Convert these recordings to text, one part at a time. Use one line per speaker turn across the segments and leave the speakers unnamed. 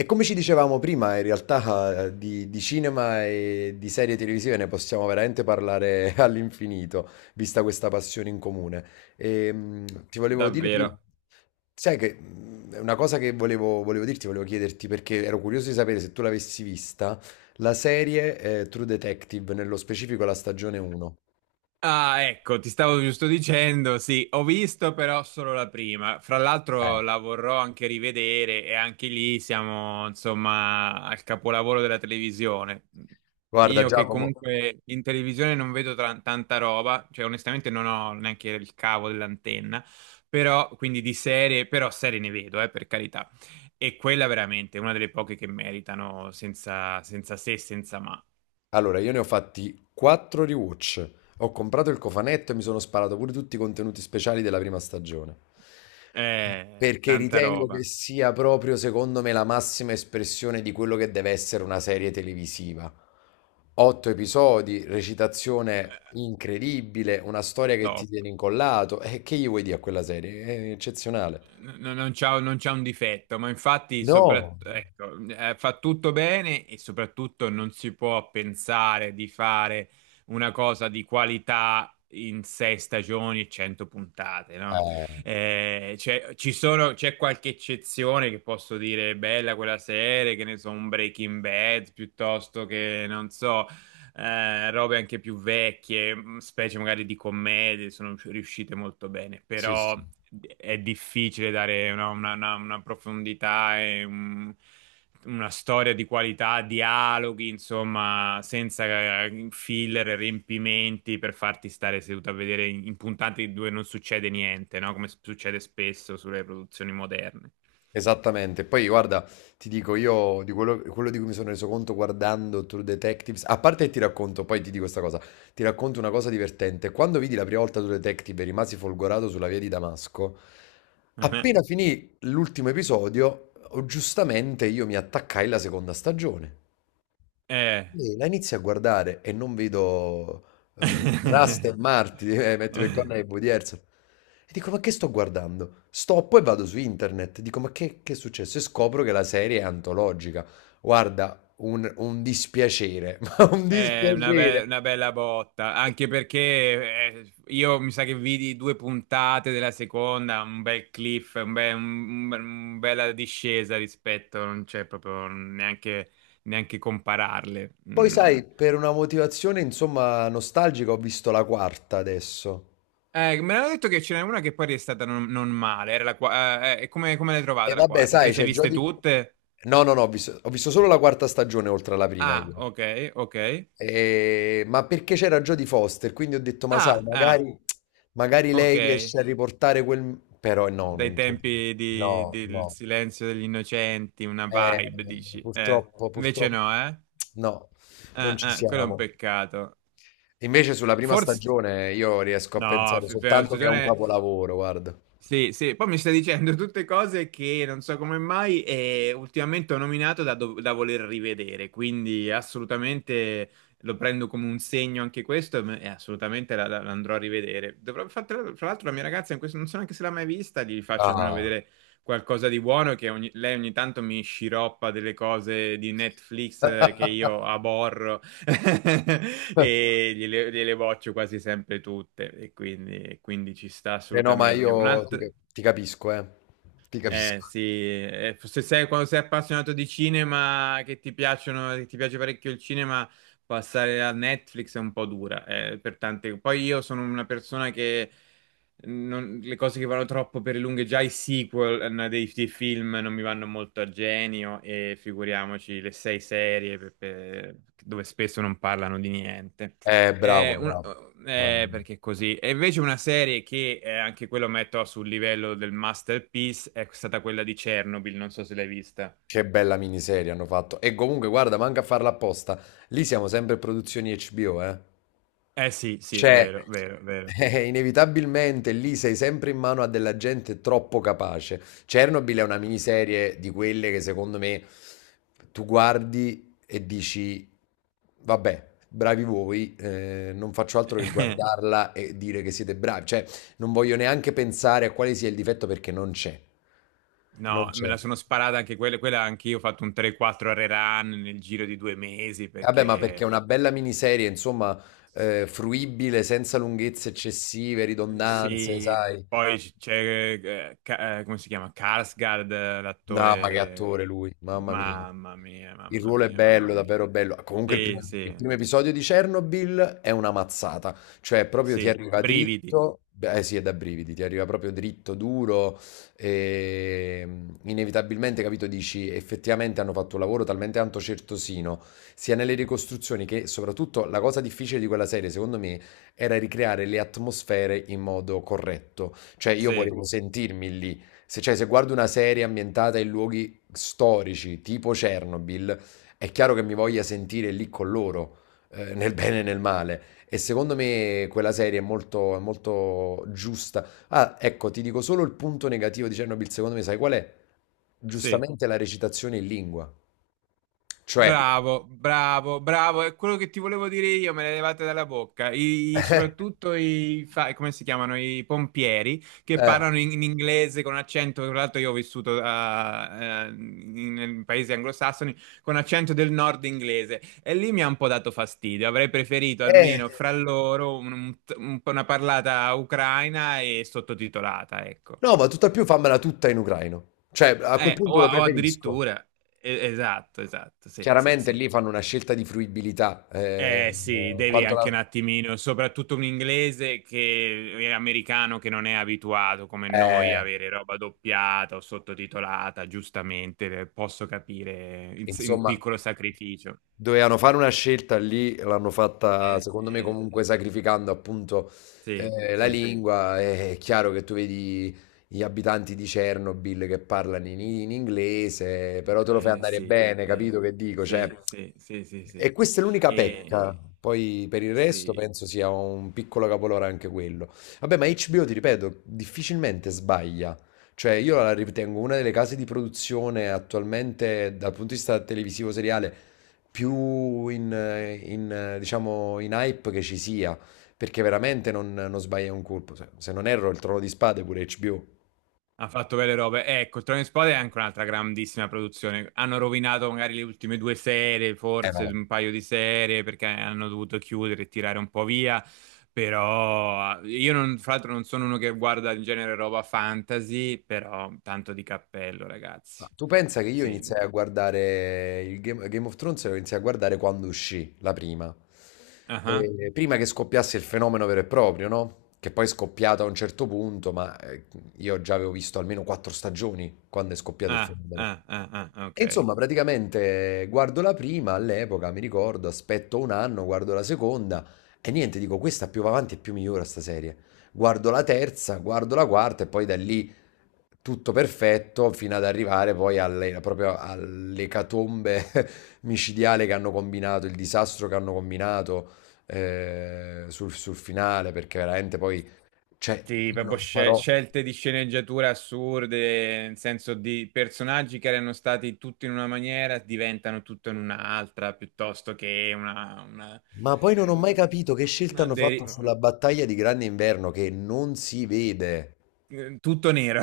E come ci dicevamo prima, in realtà, di cinema e di serie televisive ne possiamo veramente parlare all'infinito, vista questa passione in comune. E, ti volevo dire prima,
Davvero.
sai che è una cosa che volevo dirti, volevo chiederti perché ero curioso di sapere se tu l'avessi vista, la serie, True Detective, nello specifico la stagione 1.
Ah, ecco, ti stavo giusto dicendo, sì, ho visto però solo la prima. Fra
Eh,
l'altro la vorrò anche rivedere e anche lì siamo, insomma, al capolavoro della televisione.
Guarda
Io che
Giacomo,
comunque in televisione non vedo tanta roba, cioè onestamente non ho neanche il cavo dell'antenna, però quindi di serie, però serie ne vedo, per carità. E quella veramente è una delle poche che meritano senza, senza se, senza ma.
allora, io ne ho fatti 4 rewatch. Ho comprato il cofanetto e mi sono sparato pure tutti i contenuti speciali della prima stagione. Perché
Tanta
ritengo che
roba.
sia proprio, secondo me, la massima espressione di quello che deve essere una serie televisiva. Otto episodi, recitazione incredibile, una storia che ti
Top.
tiene incollato. E che gli vuoi dire a quella serie? È eccezionale.
Non c'ha un difetto, ma infatti
No.
ecco, fa tutto bene e soprattutto non si può pensare di fare una cosa di qualità in sei stagioni e 100 puntate, no?
Eh,
C'è qualche eccezione che posso dire bella quella serie, che ne so, un Breaking Bad piuttosto che non so, robe anche più vecchie, specie magari di commedie, sono riuscite molto bene,
sì,
però
sì.
è difficile dare una profondità e una storia di qualità, dialoghi, insomma, senza filler, riempimenti per farti stare seduto a vedere in puntate dove non succede niente, no? Come succede spesso sulle produzioni moderne.
Esattamente. Poi guarda, ti dico io di quello di cui mi sono reso conto guardando True Detectives, a parte che ti racconto, poi ti dico questa cosa, ti racconto una cosa divertente. Quando vidi la prima volta True Detective e rimasi folgorato sulla via di Damasco, appena finì l'ultimo episodio, oh, giustamente io mi attaccai alla seconda stagione.
Eh.
Sì, la inizi a guardare e non vedo Rust e ecco, Marti, metti per corna e Woody Harrelson. E dico, ma che sto guardando? Stoppo e vado su internet. Dico, ma che è successo? E scopro che la serie è antologica. Guarda, un dispiacere, ma un
È una,
dispiacere.
una bella botta, anche perché io mi sa che vidi due puntate della seconda, un bel cliff, un bella discesa rispetto, non c'è proprio neanche, neanche compararle.
Poi
Mm.
sai, per una motivazione, insomma, nostalgica, ho visto la quarta adesso.
Me l'hanno detto che ce n'è una che poi è stata non male, era la come l'hai
E
trovata la
vabbè,
quarta? Te
sai,
le sei
c'è
viste
Jodie.
tutte?
No, no, no, ho visto solo la quarta stagione oltre alla prima
Ah,
io.
ok, ok.
Ma perché c'era Jodie Foster, quindi ho detto: "Ma sai,
Ah, ah,
magari
ok,
lei riesce a riportare quel", però no,
dai
non c'è,
tempi
no,
del
no.
silenzio degli innocenti, una
Eh,
vibe, dici.
purtroppo
Invece
purtroppo
no, eh?
no, non ci
Quello è un
siamo.
peccato.
Invece
Eh,
sulla prima
Forse...
stagione io riesco a
No,
pensare
prima
soltanto che è un
stagione
capolavoro, guarda.
sì, sì, poi mi sta dicendo tutte cose che non so come mai ultimamente ho nominato da voler rivedere, quindi assolutamente lo prendo come un segno anche questo e e assolutamente la andrò a rivedere. Dovrò, fra l'altro la mia ragazza, in questo, non so neanche se l'ha mai vista, gli faccio almeno
Ah.
vedere qualcosa di buono, che lei ogni tanto mi sciroppa delle cose di Netflix che io aborro. E gliele boccio quasi sempre tutte e quindi ci sta
Eh no, ma
assolutamente.
io
Un'altra,
ti capisco, eh. Ti
eh
capisco.
sì, se sei, quando sei appassionato di cinema, che ti piace parecchio il cinema, passare a Netflix è un po' dura, per tante. Poi io sono una persona che le cose che vanno troppo per le lunghe, già i sequel dei film non mi vanno molto a genio e figuriamoci le sei serie dove spesso non parlano di niente.
Bravo,
Eh, un-
bravo. Mamma mia.
Perché così. E invece una serie che anche quello metto sul livello del masterpiece è stata quella di Chernobyl, non so se l'hai vista.
Che bella miniserie hanno fatto. E comunque, guarda, manca a farla apposta. Lì siamo sempre produzioni HBO, eh.
Eh sì, sì,
Cioè,
vero, vero, vero.
inevitabilmente lì sei sempre in mano a della gente troppo capace. Chernobyl è una miniserie di quelle che secondo me tu guardi e dici, vabbè, bravi voi, non faccio altro che guardarla e dire che siete bravi. Cioè, non voglio neanche pensare a quale sia il difetto perché non c'è. Non
No, me
c'è.
la sono sparata anche quella, quella anche io ho fatto un 3-4 rerun nel giro di due mesi
Vabbè, ma ecco, perché
perché
è una bella miniserie, insomma, fruibile, senza lunghezze eccessive, ridondanze,
sì,
sai?
poi c'è, come si chiama? Skarsgård,
No, ma che
l'attore,
attore lui, mamma mia.
mamma mia,
Il
mamma
ruolo è
mia, mamma
bello,
mia.
davvero bello. Comunque il
Sì,
primo, il
sì.
primo episodio di Chernobyl è una mazzata, cioè proprio ti
Sì,
arriva dritto,
brividi.
dritto, beh, eh sì, è da brividi, ti arriva proprio dritto, duro, e inevitabilmente, capito, dici, effettivamente hanno fatto un lavoro talmente tanto certosino, sia nelle ricostruzioni che soprattutto la cosa difficile di quella serie, secondo me, era ricreare le atmosfere in modo corretto. Cioè, io
Sì,
volevo, sì, sentirmi lì. Se, cioè, se guardo una serie ambientata in luoghi storici, tipo Chernobyl, è chiaro che mi voglia sentire lì con loro, nel bene e nel male. E secondo me quella serie è molto giusta. Ah, ecco, ti dico solo il punto negativo di Chernobyl, secondo me, sai qual è?
sì.
Giustamente la recitazione in lingua. Cioè,
Bravo, bravo, bravo. È quello che ti volevo dire io, me le levate dalla bocca. Soprattutto come si chiamano? I pompieri che
eh,
parlano in inglese con accento. Tra l'altro, io ho vissuto in paesi anglosassoni con accento del nord inglese e lì mi ha un po' dato fastidio. Avrei preferito
eh,
almeno
eh,
fra loro un po' una parlata ucraina e sottotitolata, ecco.
no, ma tutt'al più fammela tutta in ucraino. Cioè, a quel punto lo
O
preferisco.
addirittura, esatto, esatto, sì, sì,
Chiaramente
sì.
lì fanno una scelta di fruibilità.
Eh sì, devi
Quanto
anche un
la.
attimino, soprattutto un inglese che è americano che non è abituato come noi
eh,
a avere roba doppiata o sottotitolata, giustamente, posso capire un
insomma.
piccolo sacrificio.
Dovevano fare una scelta lì, l'hanno fatta
Eh,
secondo me comunque
eh,
sacrificando appunto
sì,
eh, la
sì,
lingua. È chiaro che tu vedi gli abitanti di Chernobyl che parlano in inglese, però te lo fai andare
sì,
bene,
sì,
capito che dico? Cioè,
sì, sì, sì, sì,
e
sì.
questa è l'unica pecca.
E-
Poi per il resto
sì.
penso sia un piccolo capolore anche quello. Vabbè, ma HBO, ti ripeto, difficilmente sbaglia. Cioè, io la ritengo una delle case di produzione attualmente, dal punto di vista televisivo seriale, più diciamo, in hype che ci sia. Perché veramente non sbaglia un colpo. Se non erro, il Trono di Spade è pure HBO.
Ha fatto belle robe. Ecco, il Trono di Spade è anche un'altra grandissima produzione. Hanno rovinato magari le ultime due serie,
Eh,
forse
vabbè.
un paio di serie, perché hanno dovuto chiudere e tirare un po' via. Però io, non, fra l'altro, non sono uno che guarda in genere roba fantasy, però tanto di cappello,
Ah,
ragazzi.
tu pensa che io iniziai a
Sì.
guardare il Game of Thrones, lo iniziai a guardare quando uscì la prima.
Ah,
Prima che scoppiasse il fenomeno vero e proprio, no? Che poi è scoppiato a un certo punto, ma io già avevo visto almeno quattro stagioni quando è scoppiato il
ah,
fenomeno.
ah, ah, ah, ah, ok.
E insomma, praticamente guardo la prima all'epoca, mi ricordo, aspetto un anno, guardo la seconda e niente, dico questa più va avanti e più migliora sta serie. Guardo la terza, guardo la quarta e poi da lì tutto perfetto fino ad arrivare poi alle, proprio all'ecatombe micidiale che hanno combinato, il disastro che hanno combinato sul finale, perché veramente poi. Cioè,
Sì, proprio
no.
scelte di sceneggiatura assurde, nel senso di personaggi che erano stati tutti in una maniera, diventano tutto in un'altra, piuttosto che
Ma poi non ho mai
un-
capito che scelta
una
hanno
de-
fatto sulla battaglia di Grande Inverno che non si vede.
tutto nero.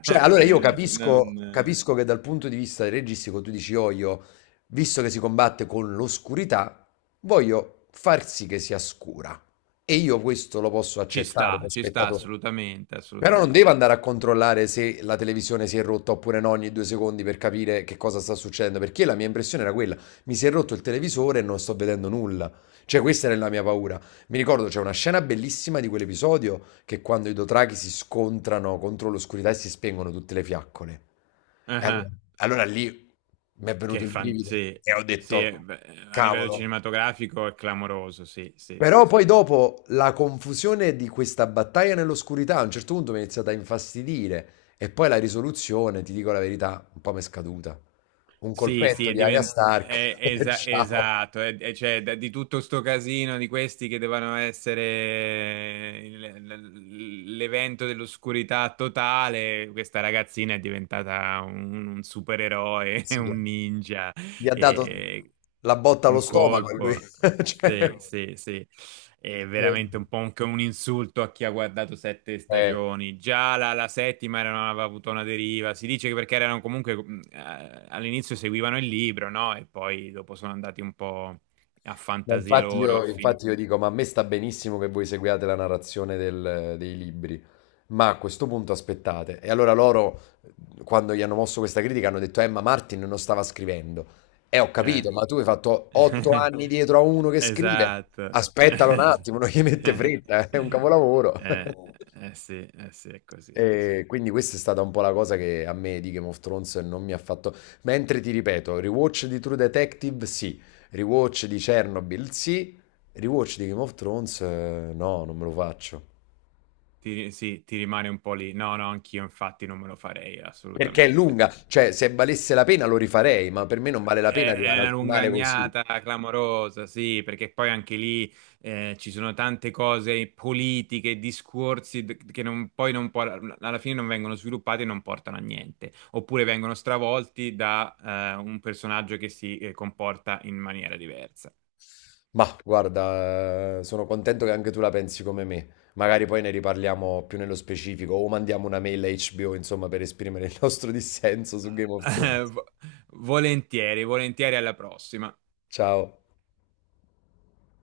Cioè, allora io capisco,
Non-
capisco che dal punto di vista registico tu dici, oh, io, visto che si combatte con l'oscurità, voglio far sì che sia scura. E io questo lo posso
ci
accettare
sta,
da
ci sta
spettatore.
assolutamente,
Però non devo
assolutamente.
andare a controllare se la televisione si è rotta oppure no ogni 2 secondi per capire che cosa sta succedendo, perché la mia impressione era quella, mi si è rotto il televisore e non sto vedendo nulla. Cioè questa era la mia paura. Mi ricordo c'è una scena bellissima di quell'episodio che quando i Dothraki si scontrano contro l'oscurità e si spengono tutte le fiaccole. E allora,
Ah,
allora lì mi è venuto
che
il
fan...
brivido
Sì,
e ho
sì,
detto,
beh, a livello
cavolo.
cinematografico è clamoroso, sì, sì,
Però
sì.
poi dopo la confusione di questa battaglia nell'oscurità a un certo punto mi è iniziata a infastidire e poi la risoluzione, ti dico la verità, un po' mi è scaduta. Un
Sì, sì,
colpetto
è
di Arya
divent-
Stark,
è- esa-
ciao,
esatto, cioè, di tutto sto casino di questi che devono essere l'evento dell'oscurità totale, questa ragazzina è diventata un supereroe, un ninja,
gli ha dato
e
la botta allo
un
stomaco e lui,
colpo. Sì,
cioè.
sì, sì, è veramente un po' anche un insulto a chi ha guardato sette stagioni. Già la settima aveva avuto una deriva. Si dice che perché erano comunque all'inizio seguivano il libro, no? E poi dopo sono andati un po' a
Ma
fantasia
infatti
loro, a
io,
finire.
infatti io dico, ma a me sta benissimo che voi seguiate la narrazione dei libri, ma a questo punto aspettate. E allora loro, quando gli hanno mosso questa critica, hanno detto, ma Martin non stava scrivendo. E ho
Eh.
capito, ma tu hai fatto otto anni dietro a uno che scrive.
Esatto.
Aspettalo un attimo, non gli mette fretta, è un capolavoro.
Eh, sì, eh sì, è così, è così.
E quindi questa è stata un po' la cosa che a me di Game of Thrones non mi ha fatto. Mentre ti ripeto, rewatch di True Detective sì, rewatch di Chernobyl sì, rewatch di Game of Thrones no, non me lo faccio.
Ti, sì, ti rimane un po' lì. No, no, anch'io infatti non me lo farei
Perché è
assolutamente.
lunga, cioè se valesse la pena lo rifarei, ma per me non vale la pena
È è
arrivare
una
al finale così.
lungagnata clamorosa, sì, perché poi anche lì ci sono tante cose politiche, discorsi che non- poi non por- alla fine non vengono sviluppati e non portano a niente, oppure vengono stravolti da un personaggio che si comporta in maniera diversa.
Ma guarda, sono contento che anche tu la pensi come me. Magari poi ne riparliamo più nello specifico o mandiamo una mail a HBO, insomma, per esprimere il nostro dissenso su Game of Thrones.
Vo- Volentieri, volentieri alla prossima.
Ciao.